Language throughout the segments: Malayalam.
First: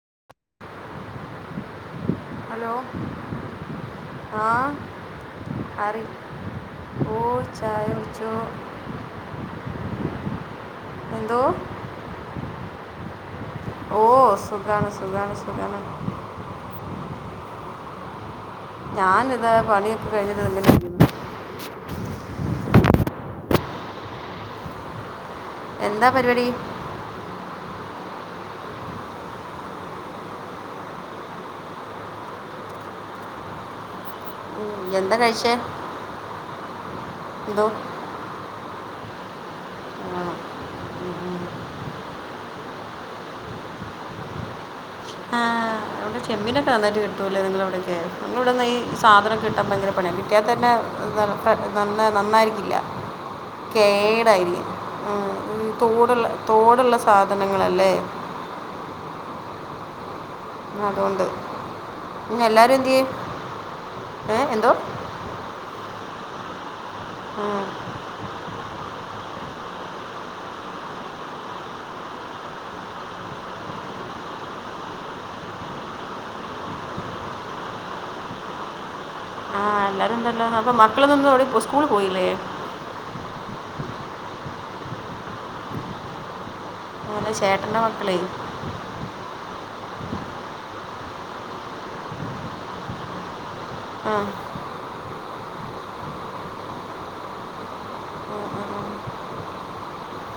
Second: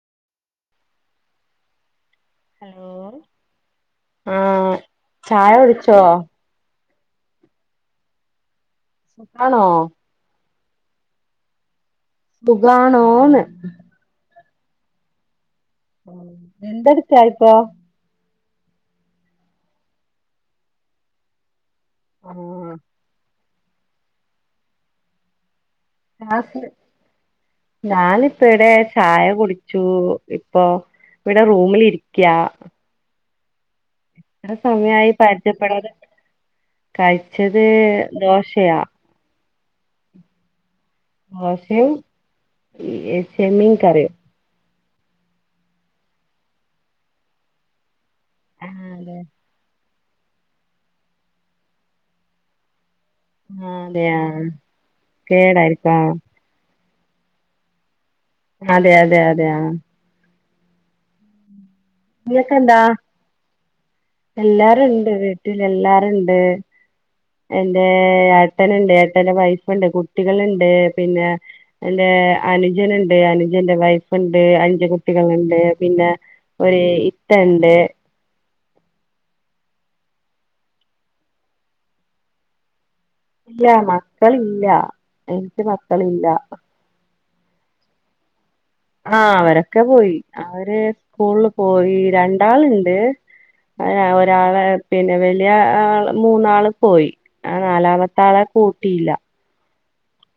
[inaudible] ഹലോ ആ ആഹ് ചായ കുടിച്ചോ അറി ഓ ചായകുടിച്ചോ ആണോ എന്തോ സുഗാണോന്ന് ഓ സുഖാണ് സുഖാണ് സുഖാണ് എന്തെടുത്തയാ ഇപ്പോ ഞാനിതാ പണിയൊക്കെ കഴിഞ്ഞിട്ട് തിണ്ണക്ക് ഇരിക്കുന്നു ആ എന്താ പരിപാടി ക്ലാസ് ഞാനിപ്പ ഇവിടെ ചായ കുടിച്ചു ഇപ്പൊ ഇവിടെ റൂമിൽ ഇരിക്കയാ എത്ര ഉം, സമയമായി എന്താ കഴിച്ചേ പരിചയപ്പെടാതെ കഴിച്ചത് എന്തോ ദോശയാ ആ, ഉം. മോശയും ചെമ്മീൻ കറിയും ആ് ഇവിടെ ചെമ്മീിനൊക്കെ നന്നായിട്ട് കിട്ടൂലേ നിങ്ങളവിട നി ഇവിടെന്ന് ഈ ആഹ് അതെ സാധനൊക്കെ കിട്ടാൻ ഭയങ്ക അപ്പണ കിറ്റിയാ തന്നെ നന്നായിരിക്കില്ല ആഹ് അതെയ കേടായിരിക്ക കേടായിരിക്കും തോടുള്ള ആഹ് തോടുള്ള സാധനങ്ങളല്ലേ അതെ അതെ അതെ ആ എന്നതുകൊണ്ട് നൊക്കെ എന്താ ഏ എന്തോ എല്ലാരുുംണ്ട് വീട്ടിൽ എല്ലാര ഉം. എ ട്ടനണ്ട് വൈഫുണ്ട് കുട്ടികളുണ്ട് പിന്നെ എ അനുജൻുണ്ട് അനുജന്റെ വൈഫ് ണ്ട് അഞ്ച്ു കുട്ടികൾുണ്ട് പിന്നെ ഒരു ഇത്ത ഉണ്ട് ആഹ എല്ലാരും എന്തല്ല അപ്പൊ മക്കളന്നൊന്നും ടി സ്കൂൾ പോയില്ലേ ഇല്ല മക്കളില്ല എനിക്ക് മക്കളില്ല മന്ന് ചേട്ടന്റെ മക്കളേ ആഹ അവരൊക്കെ പോയി അവര് സ്കൂളിൽ പോയി രണ്ടാളുണ്ട് അതാ ആ ഒരാള പിന്നെ വ മൂന്നാള് പോയി ആ നാലാമത്തെ ആളെ കൂട്ടിയില്ല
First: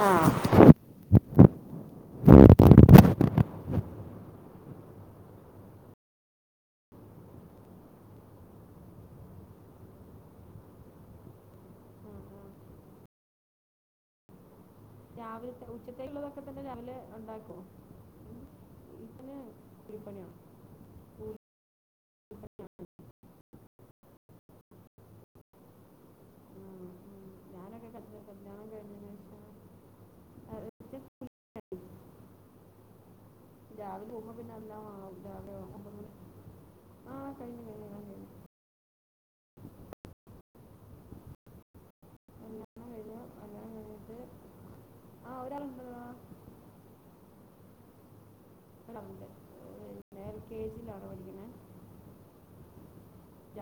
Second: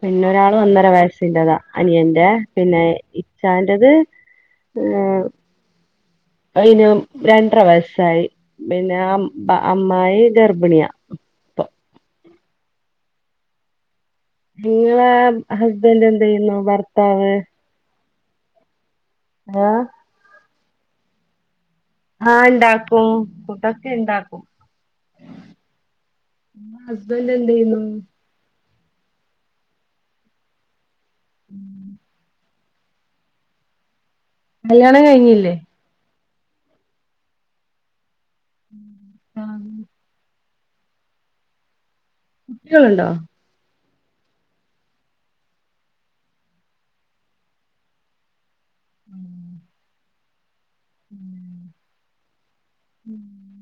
പിന്നൊരാള് ഒന്നര വയസ്സിറതാ അനിയന്റെ പിന്നെ ഇച്ചാന്റദ് ഏ ഉ അയിന് രണ്ടര വയസ്സായി പിന്നെ അ അമ്മായി ഗർഭിണിയ നിങ്ങളെ രാവിലത്തെ ഹസ്ബന്ഡ് എന്ത ഉച്ചത്തേക്കുള്ളതൊക്കെ ചെയ്യുന്നു തന്നെ രാവിലെ ഭർത്താവ് ഉണ്ടാക്കും ഉം. ഇതിന് ആഹ കുരിപ്പണിയാണ് ആഹ് ഉണ്ടാക്കും പുതൊക്കെ ഉണ്ടാക്കും നിമ ഹസ്ബൻഡ് എന്ത് ചെയ്യുന്നു ഞാനൊക്കെ കല്യാ- കല്യാണം കഴിഞ്ഞതിന് ശേഷം ഉം കല്യാണം കഴിഞ്ഞില്ലേ [unintelligible] ഉം ആഹ കുട്ടികളുണ്ടോ ഒണ്ട് [unintelligible] എൽ കെ ജി ഉം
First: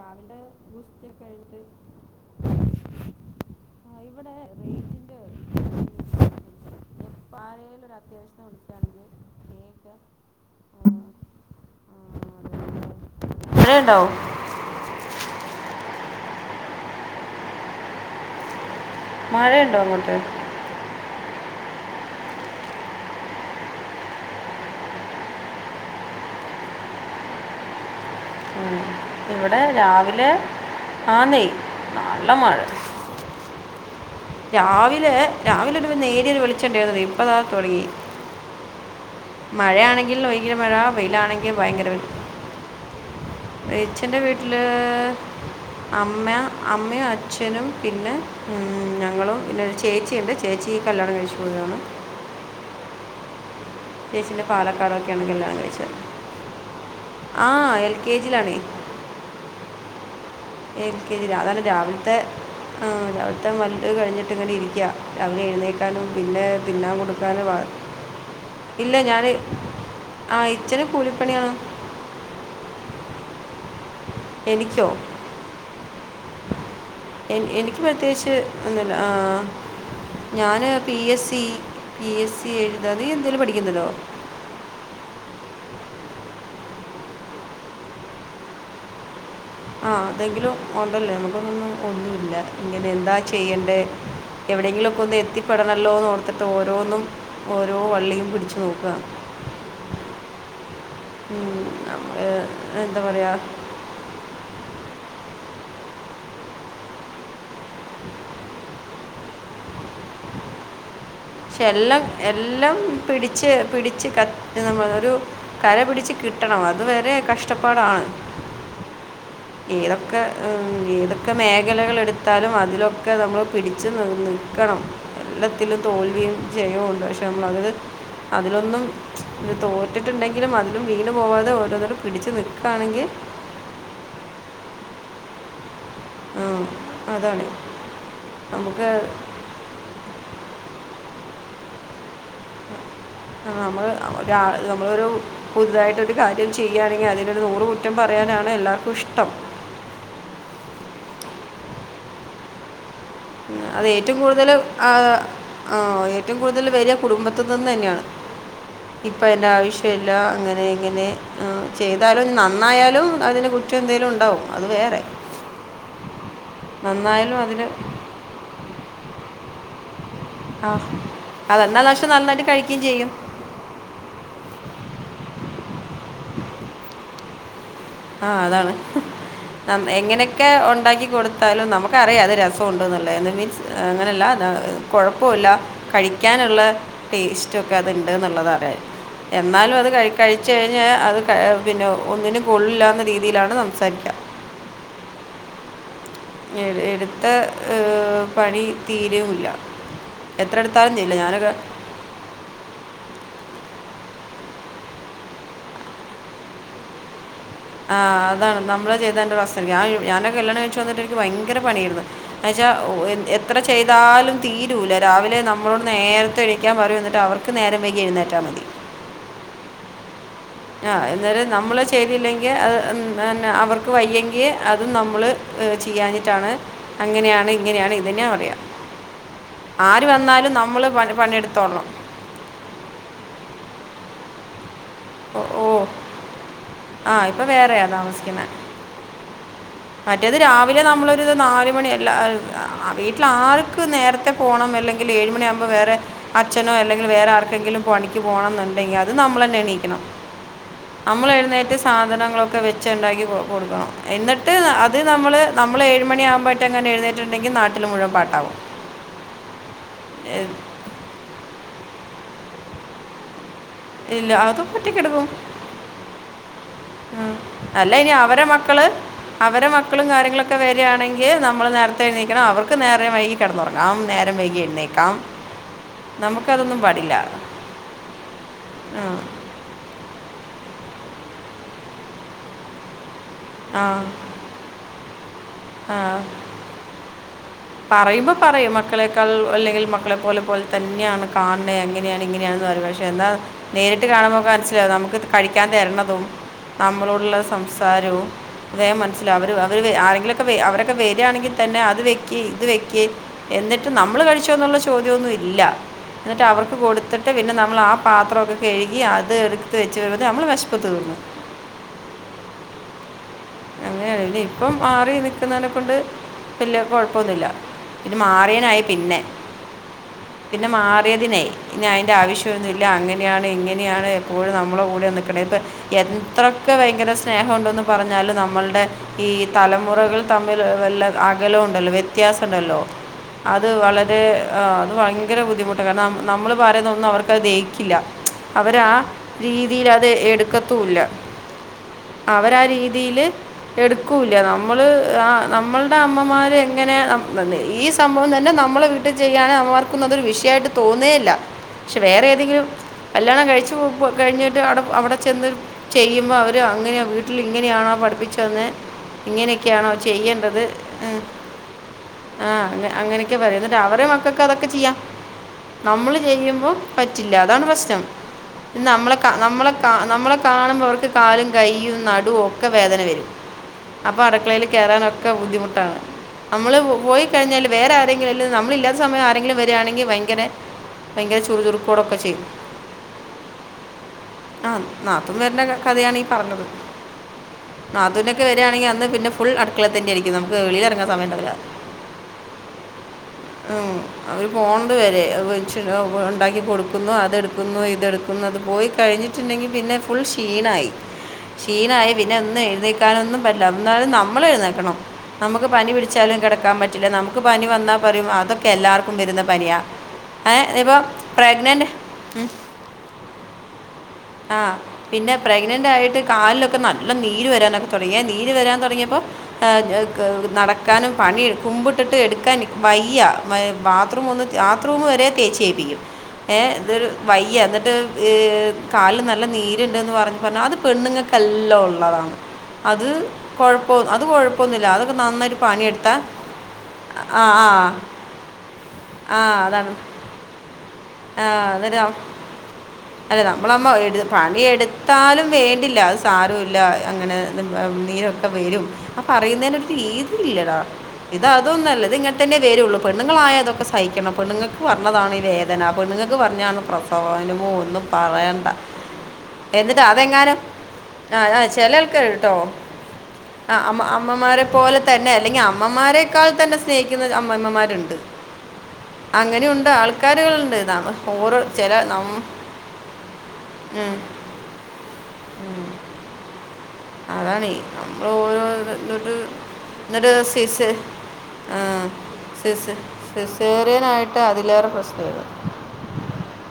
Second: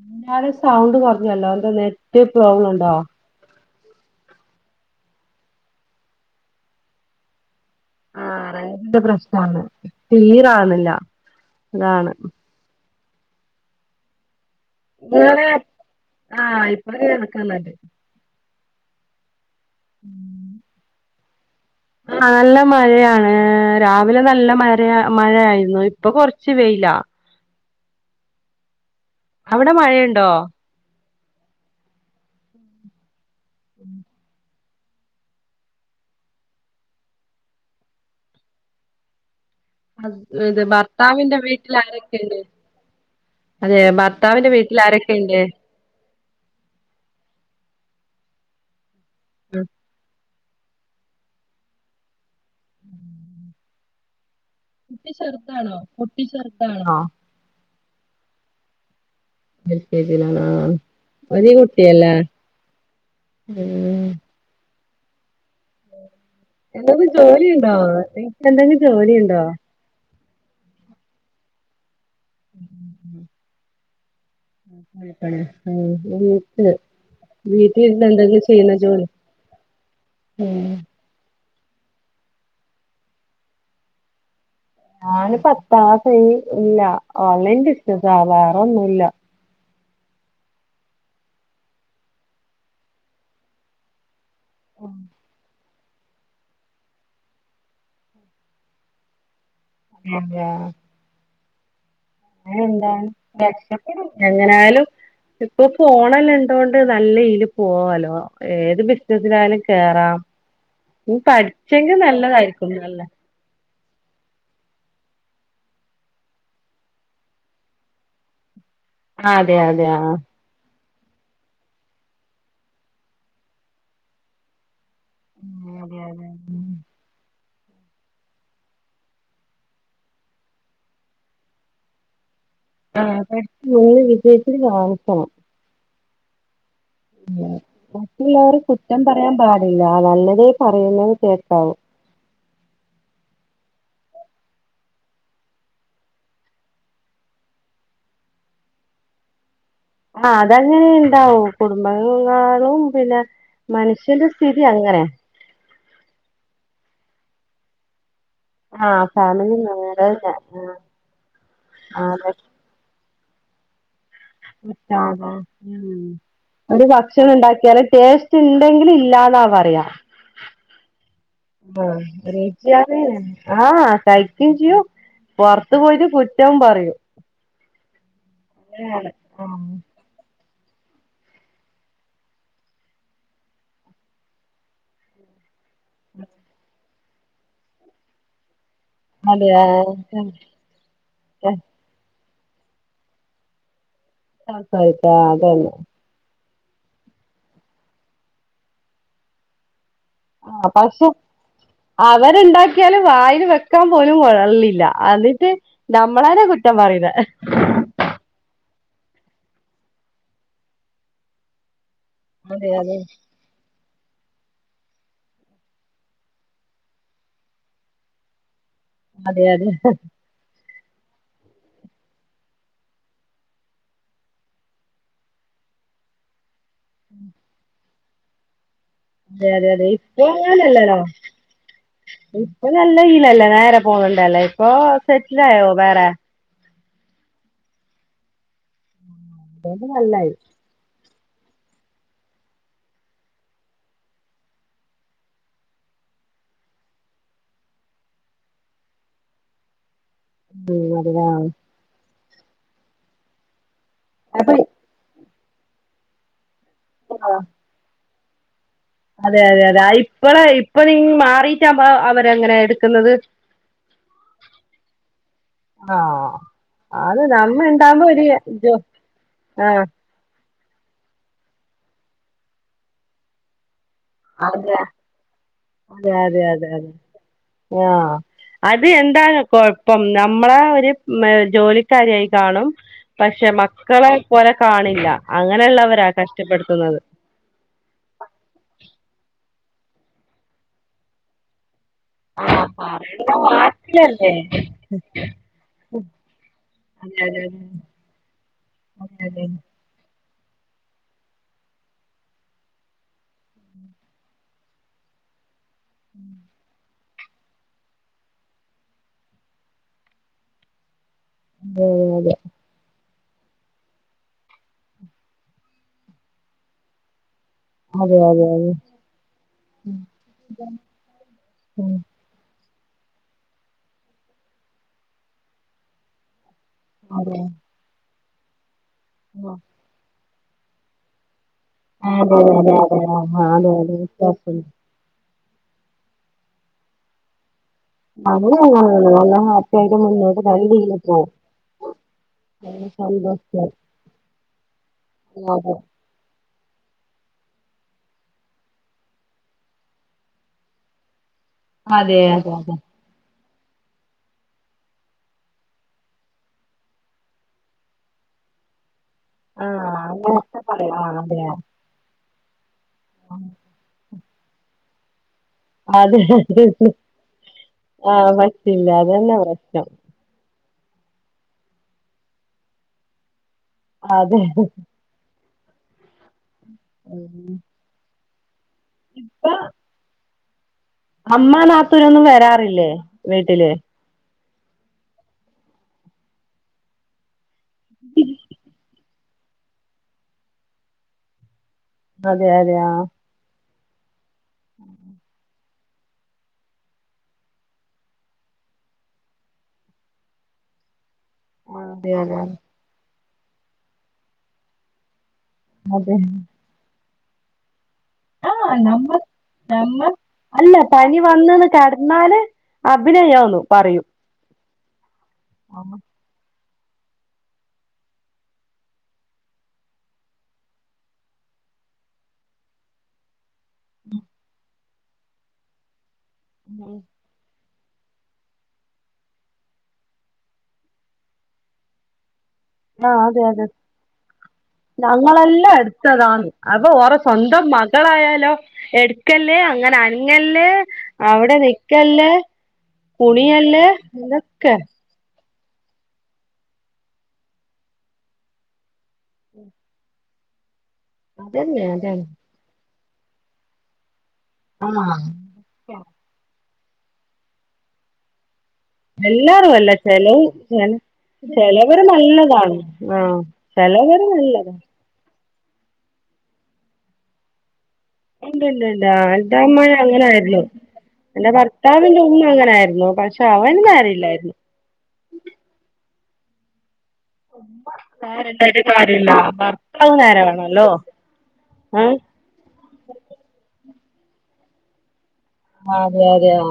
മുന്നാല് സൗണ്ട് കൊറഞ്ഞല്ലോ എന്താ നെറ്റ് പ്രോബ്ലം ഉണ്ടോ ഇവിടെ റേജിന്റെ [unintelligible] പ്പാല് ആ റേജിന്റെ പ്രശ്നമാണ് ക്ലിയർ ആവണില്ല അതാണ് മഴയുണ്ടോ ആ ആ ഇപ്പ കേക്കണുണ്ട് മഴ ഉണ്ടാേ അങ്ങോട്ട് നല്ല മഴയാണ് രാവിലെ നല്ല മഴ മഴയായിരുന്നു ഇപ്പൊ കൊറച്ച് വെയ് ല്ലാ ഉം ഇവിടെ അവിടെ രാവിലെ മഴയുണ്ടോ ആന്നെ നല്ല മഴ ഉം രാവിലെ രാവിലെ ഒരു വെ നേരിയ വെളിച്ചൊണ്ടായിരുന്നത് ഇപ്പതാ തുടങ്ങി അത് മഴയാണെങ്കിൽ ഭയങ്കര ഇത് മഴ ഭർത്താവിന്റെ വെയിലാണെങ്കി വീട്ടിൽ ഭയങ്കര വെയ്ല് ആരൊക്കെയുണ്ട് അതെ എച്ചന്റെ ഭർത്താവിന്റെ വീട്ടില് വീട്ടിൽ ആരൊക്കെയുണ്ട് അമ്മ അമ്മയും അച്ഛനും പിന്നെ ഞങ്ങൾ പിന്നെരു ചേച്ചിയുണ്ട് ചേച്ചി കല്യാണം കഴിച്ചു പോയതാണ് ചേച്ചിന്റെ കുട്ടി പാലക്കാടൊക്കെയാണ് കല്യാണം ചെറുതാണോ കഴിച്ചത് കുട്ടി ചെറുതാണോ ആ അയൽ കേജിലാണ് എൽ കെ ജിയിലാണ് ആഹ് എ ഒരു കെഅതാണ് കുട്ടിയല്ലേ രാവിലത്തെ ആ രാവിലത്തെ മല്ല് ഉം കഴിഞ്ഞിട്ട് ഇങ്ങനെ ഇരിക്കയാ രാവിലെ എഴുന്നേക്കാനും പിന്നെ തിന്നാൻ എന്തെങ്കിലും കൊടുക്കാന് വ ജോലിയുണ്ടോ നിനക്ക് എന്തെങ്കിലും ഇല്ല ഞാന് ജോലിയുണ്ടോ ആഹ ഇച്ചന് കൂലിപ്പണിയാണ് ഉം ഉം എനിക്കോ കൂലിപ്പണി ഉം ഗൾഫില് എ എനിക്ക് പ്രത്യേകിച്ച് ഒന്നുല്ല ആ ഉം ഞാന് P S C P S C എഴുതാ നീ എന്തേലും പഠിക്കുന്നണ്ടോ ഞാന് പത്താം കയിഞ്ഞ് ഇല്ല ഓൺലൈൻ ബിസ്സിനസ്സാ വേറൊന്നും ഇല്ലാ ആ അതെങ്കിലും ഒണ്ടല്ലേ നമുക്കൊന്നും ഒന്നും ഇല്ല ഇങ്ങനെ എന്താ ചെയ്യണ്ടേ എവിടെയെങ്കിലും ഒക്കെ ഒന്ന് എത്തിപ്പെടണമല്ലോന്ന് ഓർത്തിട്ട് ഓരോന്നും ഓരോ വള്ളിയും പിടിച്ച് നോക്കുവാ ഉം ആ എന്തായാലും എത്തിപ്പെടണല്ലേ എങ്ങനെയാല്ലും ഇപ്പൊ പോണല്ല ഇണ്ടൊണ്ട് നല്ല രീതിൽ പോവാല്ലോ ഏത് ബിസിനസിലായാലും കേറാം ഉം പക്ഷെ പഠിച്ചെങ്കി എല്ലാം നല്ലതായിരിക്കും എല്ലാം നല്ല പിടിച്ച് പിടി ച്ച് ക ഒരു കര പിടിച്ച് കിട്ടണം അത് വരെ കഷ്ടപ്പാടാണ് അതെ അതെ ആഹ് ഏതൊക്കെ മ്.. ഏതൊക്കെ മേഖലകൾ എടുത്താലും അതിലൊക്കെ നമ്മൾ പിടിച്ച് നി നിൽക്കണം എല്ലാത്തിലും അതെ അതെ തോൽവിയും ജയവും ഒണ്ട് പക്ഷേ നമ്മളത് അതിലൊന്നും തോറ്റിട്ടുണ്ടെങ്കിലും അതിലും വീണ് പോവാതെ ഓരോന്നായിട്ട് പിടിച്ചു നി ആ അതെ [unintelligible] വിജയിച്ച് കാണിക്കണം ആ മറ്റുള്ളവർ കുറ്റം പറയാൻ പാടില്ല നല്ലതേ പറയുള്ളൂ കേ ക്കാവു നമ്മൾ ഒ നമ്മളൊരു പുതുതായിട്ടൊരു കാര്യം ചെയ്യുകയാണെങ്കിൽ അതിനൊരു നൂറ് കുറ്റം പറയാനാ ആണ് എല്ലാവർക്കും ഇഷ്ടം ആ അതങ്ങനെ ഇണ്ടാവും കുടുംബങ്ങളും പിനന്നെ മനുഷ്യന്റെ സ്ഥിതി അങ്ങനെ ആ ഏറ്റവും കൂടുതൽ വെരിയ കുടുംബത്ത് നിന്ന് തന്നെയാണ് ആഹ് ഇപ്പയിന്റെ ഫാമിലി ആവശ്യല്ല അങ്ങനെ ഇങ്ങനെ ചെയ്താലും ആഹ് നന്നായാലും അതിനെ കുറ്റം എന്തെങ്കിലും ഉണ്ടാവും അത് വേറെ ഒരു ഭക്ഷണം നന്നായാലും അതിന് ഉണ്ടാക്കിയാല് ടേസ്റ്റ് ണ്ടെങ്കിലും ഇല്ലാന്നാ പറയാ ആ അത് എന്നാൽ പക്ഷെ നന്നായിട്ട് കഴിക്കുകയും ചെയ്യും ആ കഴിക്കും ചെയും അത്ത് പോയിട്ട് കുറ്റവും പറയും ആ അതാണ് എങ്ങനെ ഒക്കെ ഉണ്ടാക്കി കൊടുത്താലും നമുക്കറിയാം അത് രസമുണ്ടോന്ന് എന്ന് മീൻസ് അങ്ങനെയല്ല കുഴപ്പ കഴിക്കാനുള്ള ടേസ്റ്റ് ഒക്കെ അത്ണ്ട് എന്നുള്ളത് അറിയും അതെ എന്നാലും അത് ക കഴിച്ച കഴിഞ്ഞ അത് പിന്നെ ഒന്നിനും കോളി ഇല്ലാ എന്ന രീതിയിലാണ് സംസാരിക്കുക ആ ആയിത്താ അതന്നെ എടുത്ത ഏ പണി തീരെയില്ല ആ പക്ഷെ അവരുണ്ടാക്കിയാല് വായിൽ വെ വക്കാൻ പോലും കൊഴില്ല എന്നിട്ട് നമ്മളാരെ കുറ്റം പറയിന്നെ ആ അതാണ് നമ്മള് ചെയ്തതിന്റെ പ്രശ്ന ഞാ ഞാനൊക്കെ കല്യാണം കഴിച്ചു വന്നിട്ട് എനിക്ക് ഭയങ്കര പണിയാരുന്നു എന്നച്ചാ അതെ ഓ അതെ എത്ര ചെയ്താലും. തീരൂല്ല രാവിലെ നമ്മളോട് നേരത്തെ എണീക്കാൻ പറയും. എന്നിട്ട് അവർക്ക് നേരം വൈകി എഴുന്നേറ്റാ മതി. അതെ അതെ ആ അന്നേരം നമ്മള് ചെയ്തില്ലെങ്കി അ അ ന്നെ അവർക്ക് വയ്യെങ്കി അതും നമ്മള് ഏഹ് ചിയ്യാഞ്ഞിട്ടാണ് അങ്ങനെയാണ് ഇങ്ങനെയാണ് ഇതന്നെ പറയാ. അതെ അതെ അതെ ഇപ്പ അങ്ങനല്ലല്ലോ പണി പണിയെടുത്തോളണം ഇപ്പൊ നല്ല ഈലല്ല നേരെ പോണണ്ടല്ലേ ഇപ്പൊ സെറ്റിലായോ? വേറെ ആഹ് ഇപ്പൊ വേറെയാ താമസിക്കുന്നേ [inaudible] നല്ലായി മറ്റേത് രാവിലെ നമ്മള് ഇത് നാല് മണി എല്ലാ വീട്ടില് ആൾക്ക് നേരത്തെ പോണം അല്ലെങ്കില് ഏഴുമണിയാവുമ്പം വേറെ അച്ഛനോ അല്ലെങ്കില് വേറെ ആർക്കെങ്കിലും പണിക്ക് പോണന്നുണ്ടെങ്കി അത് നമ്മള് തന്നെ എണീക്കണം. നമ്മള് എഴുന്നേറ്റ് സാധനങ്ങളൊക്കെ വെച്ച് ഉണ്ടാക്കി കൊടുക്കണം. ട്ട് അപ്പൊ അത് നമ്മള് നമ്മള് ഏഴുമണിയാവുമ്പോഴട്ട്ങ്ങനെ എഴുന്നേറ്റിട്ടുണ്ടെങ്കില് നാട്ടിൽ മുഴുവൻ പാട്ടാവും. അതെ അതെ അതെ ഇപ്പളെ എ- ഇപ്പ നീയിങ് മാറീട്ടാവുമ്പ അവരെ എങ്ങനെ എടുക്കുന്നത് ഇല്ല അതും ഒറ്റക്കെടുക്കും. ആഹ് അത് ആഹ് നമ്മ അല്ല ഇണ്ടാവുമ്പോ ഇനി ഒരു അവരെ ജോ മക്കള് അവരെ ആഹ് മക്കളും കാര്യങ്ങള ക്കെ വരാണെങ്കിൽ നമ്മള് നേരത്തെ എണീക്കണം അവർക്ക് നേരെ വൈകി കെടന്നൊറ നാം നേരംവൈകി അതെ എഴ്ന്നേക്കാം അതെ അതെ അതെ അതെ ആ അത് ഉം. എന്താണ് കൊഴപ്പം മ്മളെ ഒരു മ് ജോലിക്കാരിയായി കാണും പക്ഷെ ആ മക്കളെ പോലെ കാണില്ല. ആ അങ്ങനെള്ളവരാ കഷ്ടപ്പെടുത്തുന്നത്. പറയുമ്പോൾ പറയും മക്കളെക്കാൾ അല്ലെങ്കിൽ മക്കളെ പോലെ പോലെ തന്നെയാണ് കാണ് ണെ അങ്ങനെയാണ് ഇങ്ങനെയാണ് ന്ന് പറയും പക്ഷെ എന്നാ നേരിട്ട് നാട്ടിലല്ലേ കാണുമ്പോ [unintelligible] നമുക്ക് കഴിക്കാൻ തര്ണതും അതെ നമ്മളോടുള്ള അതെ സംസാരവും വേം മനസ്സിലാവും അതെ അവര് അവര് ആരെങ്കിലു ക്കെ അവരൊക്കെ വരാണെങ്കി തന്നെ അത് വെക്ക് ഇത് വെക്ക് എന്നിട്ട് നമ്മൾ കഴിച്ചോ എന്നുള്ള ചോദ്യാന്നും ഇല്ല. ഇന്നിട്ട് അവർക്ക് കൊടുത്ത് ട്ട് പിന്നെ നമ്മൾ ആ പാത്രൊക്കെ കഴുകി അത് എടുത്ത് വെച്ച് വരുമ്പോ നമ്മടെ വിശപ്പ് തീർന്നു. ഉം അതെ. അങ്ങനെയണല്ലെ ഇപ്പം മാറി നിക്ക്ണേനക്കൊണ്ട് വല്യ കൊഴപ്പൊന്നുല്ല ഇത് അതെ അതെ അതെ അതെ അതെ അതെ മാറ്‌യെയ്നായി പിന്നെ പിന്നെ മാറിയതിനേയ് ഇനി അയ്ന്റെ ആവശ്യന്നു ല്ല അങ്ങനെയാണ് ഇങ്ങനെയാണ് എപ്പോഴും നമ്മളെ കൂടെ നിക്കണ്ട് ഇപ്പ എത്ര ക്കെ ഭയങ്കര അതെ അതെ അതെ സ്നേഹം ഉണ്ടെന്ന് പറഞ്ഞാലും നമ്മൾടെ ഈ തലമുറകൾ തമ്മിൽ വല്ല ആ കലോണ്ടല്ലോ വ്യത്യാസം ഇണ്ടല്ലോ അതെ അത് അതെ വളരെ അതെ അതെ ആ അത് വയ ഭയങ്കര ബുദ്ധിമുട്ടാ കാരണം നമ്മള് പറയന്നതൊന്നും അവർക്കത് ദേ ക്കില്ല അവരാ ആ നമ്മളങ്ങനെയൊന്നുല്ല നല്ല ഹാപ്പി രീതീല് ആയിട്ട് അത് മുന്നോട്ട് നല്ല രീതിയിൽ എടുക്കത്തുല്ല. പോവും അവരാ നല്ല രീതിയില് സന്തോഷത്തില് എടുക്കൂല്ല നമ്മള് ആ അല്ലാതെ നമ്മൾടെ അമ്മമാ അത് എങ്ങനെ ഈ സംഭവം തന്നെ നമ്മള വീട്ടി ചെയ്യാന്നേ അവർക്കതൊരു വിഷയആയിട്ട് തോന്നേല്ല. പക്ഷെ അതെ വേറെ അതെ ഏതെങ്കിലും അതെ കല്യാണം കഴി ച്ചു കഴിഞ്ഞിട്ട് അവിടെ അവിടെ ചെന്ന് ചെയ്യുമ്പോ അവര് അങ്ങനെ വീട്ടിലിങ്ങനെയാണോ പഠിപ്പിച്ചത്. [unintelligible] ആഹ് ഇങ്ങനെയൊക്കെയണോ അങ്ങനൊക്കെ ചെയ്യേണ്ടത്? പറയാ ആഹ് ങ്ഹ് അതെ ആഹ് അങ്ങ അങ്ങനൊക്കെ പറയും. എന്നിട്ട് അവരടെ മക്കക്ക് അതൊക്കെ ചെയ്യാം. നമ്മള് ചെയ്യുമ്പോ അതെ പറ്റില്ല. അതാണ് പ്രശ്നം. ആഹ് പറ്റില്ല നമ്മളെ കാ അതന്നെ നമ്മളെ പ്രശ്നം കാ നമ്മളെ കാണുമ് പം അവർക്ക് കാലും കൈയും നടുവും ഒക്കെ വേദന വരും. അപ്പൊ അതെ അടുക്കളേൽ കയറാനൊക്കെ ബുദ്ധിമുട്ടാണ്. നമ്മള് പോയി കഴിഞ്ഞാല് വേറെ ആരെങ്കിലും അല്ലെങ്കിൽ നമ്മളില്ലാത്ത സമയം ആരെങ്കിലും വരിയാണെങ്കിൽ ഭയങ്കര ഭയങ്കര അമ്മ ചുറുചുറുക്കോടൊക്കെ നാത്തൂനൊന്നും ചെയ്യും വരാറില്ലേ വീട്ടില്? ആഹ് നാത്തൂൻ വരുന്ന കഥയാണ് ഈ പറഞ്ഞത്. നാത്തൂനൊക്കെ വരയാണെങ്കിൽ അന്ന് പിന്നെ ഫുൾ അടുക്കളേ തന്നെയാരിക്കും. നമുക്ക് വെളിലിറങ്ങാൻ സമയണ്ടാവില്ല. അതെ അതെയ ഉ അവര് പോണ്ട വരെ ഉണ്ടാക്കി കൊടുക്കുന്നു അതെടുക്കുന്നു ഇതെടുക്കുന്നു അത് പോയി കഴിഞ്ഞിട്ടുണ്ടെങ്കിൽ പിന്നെ ഫുൾ ഷീണായി ക്ഷീണായി അതെ പിന്നെ അതെ അതെ ഒന്നും എഴുന്നേക്കാനൊന്നും പറ്റില്ല എന്നാലും നമ്മൾ എഴുന്നേക്കണം നമുക്ക് പനി അതെ പിടിച്ചാലും കിടക്കാൻ പറ്റില്ല നമുക്ക് പനി വന്നാ പറയും അതൊക്കെ ആഹ് നമ്മ എല്ലാവർക്കും വരുന്ന പനിയാണ് നമ്മ ഏഹ് അല്ല ഇപ്പോൾ പനി വന്നന്ന് പ്രഗ്നൻ്റ് കടന്നാല് അഭിനയന്നു പറൂ ആ പിന്നെ പ്രെഗ്നന്റ് ആയിട്ട് കാലിലൊക്കെ നല്ല നീര് വരാനൊക്കെ തുടങ്ങിയാൽ നീര് വരാൻ തുടങ്ങിയപ്പോൾ നടക്കാനും പണി കുമ്പിട്ടിട്ട് എടുക്കാൻ വയ്യ ബാത്റൂം ഒന്ന് ബാത്റൂം വരെ തേച്ചേപ്പിക്കുംഏ ഇതൊരു വയ്യ എന്നിട്ട കല് നല്ല നീരുണ്ടന്ന് പറഞ്ഞഞ് പറഞ്ഞ അത് പെണ്ണുങ്ങൾക്കെല്ലാം ഉള്ളതാണ് അത് അതെ അതെ കൊഴപ്പ അത് കൊഴപ്പൊന്നുംില്ല അതൊക്കെ നന്നായിട്ട് ഞങ്ങളെല്ലാം പാനിയെടുത്താ എടുത്തതാന്ന് അപ്പൊ ഓറെ ആ സ്വന്തം ആ മകളായാലോ ആ എടുക്കല്േ അതാണ് അങ്ങനെ അനങ്ങല്ലേ അവിടെ നിക്കല്േ അല്ലെ നമ്മളമ്മ എ പണിയ എടുത്താലും വേണ്ടില്ല അത് സാര ഇല്ല അങ്ങനെ നീരൊക്കെ വരും ആ പറയുന്നതിന് ഒരു രീതിയില്ലടാ ഇത അതന്നെ അതൊന്നുംല്ലത് അതാണ് ഇങ്ങനട്ട തന്നെ വേരുയള്ളൂ പെണ്ണുങ്ങളായ അതൊക്കെ സഹിക്കണം പെണ്ണുങ്ങൾക്ക് ആഹ് പറഞ്ഞതാണ് ഈ വേദന പെണ്ണുങ്ങൾക്ക് പറഞ്ഞാണ് പ്രസവനമോ ഒന്നും പറയേണ്ട എല്ലാരും അല്ല എന്നിട്ടാ ചെലവ് അതെങ്ങാനും ചെല ആ ആ ചില ചെലവര് ആൾക്കാരു നല്ലതാണ് ആഹ് ആ ചെലവര് അമ്മമാരെ നല്ലതാ പോലെ തന്നെ അല്ലെങ്കിൽ അമ്മമാരേക്കാൾ തന്നെ സ്നേഹിക്കുന്ന അമ്മമ്മമാരുണ്ട് ഉണ്ട് ഉണ്ട് ഉണ്ട് ആന്റെ അമ അങ്ങനെയുണ്ട് അങ്ങനൊയിരുന്നു ആൾക്കാരുകളുണ്ട് നമ്മ എന്റെ ഓരോ ചില ഭർത്താവിറെ നം ഉമ്മ അങ്ങനൊയിരുന്നു പക്ഷെ അവന വറില്ലായിരുന്നു ഉം അതാാണ്ീ നമ്മള് ഓരോ നേരണ്ടായിട്ട് എന്തട്ട കാര്യല്ല ഭർത്താവ് എന്നട്ട നേരെ വേണല്ലോ സീസ് ആ ആഹ് സിസേറിയന ആായിട്ട് അതിലേറെ പ്രശ്ന വരുന്നു അതെ അതെ ആഹ്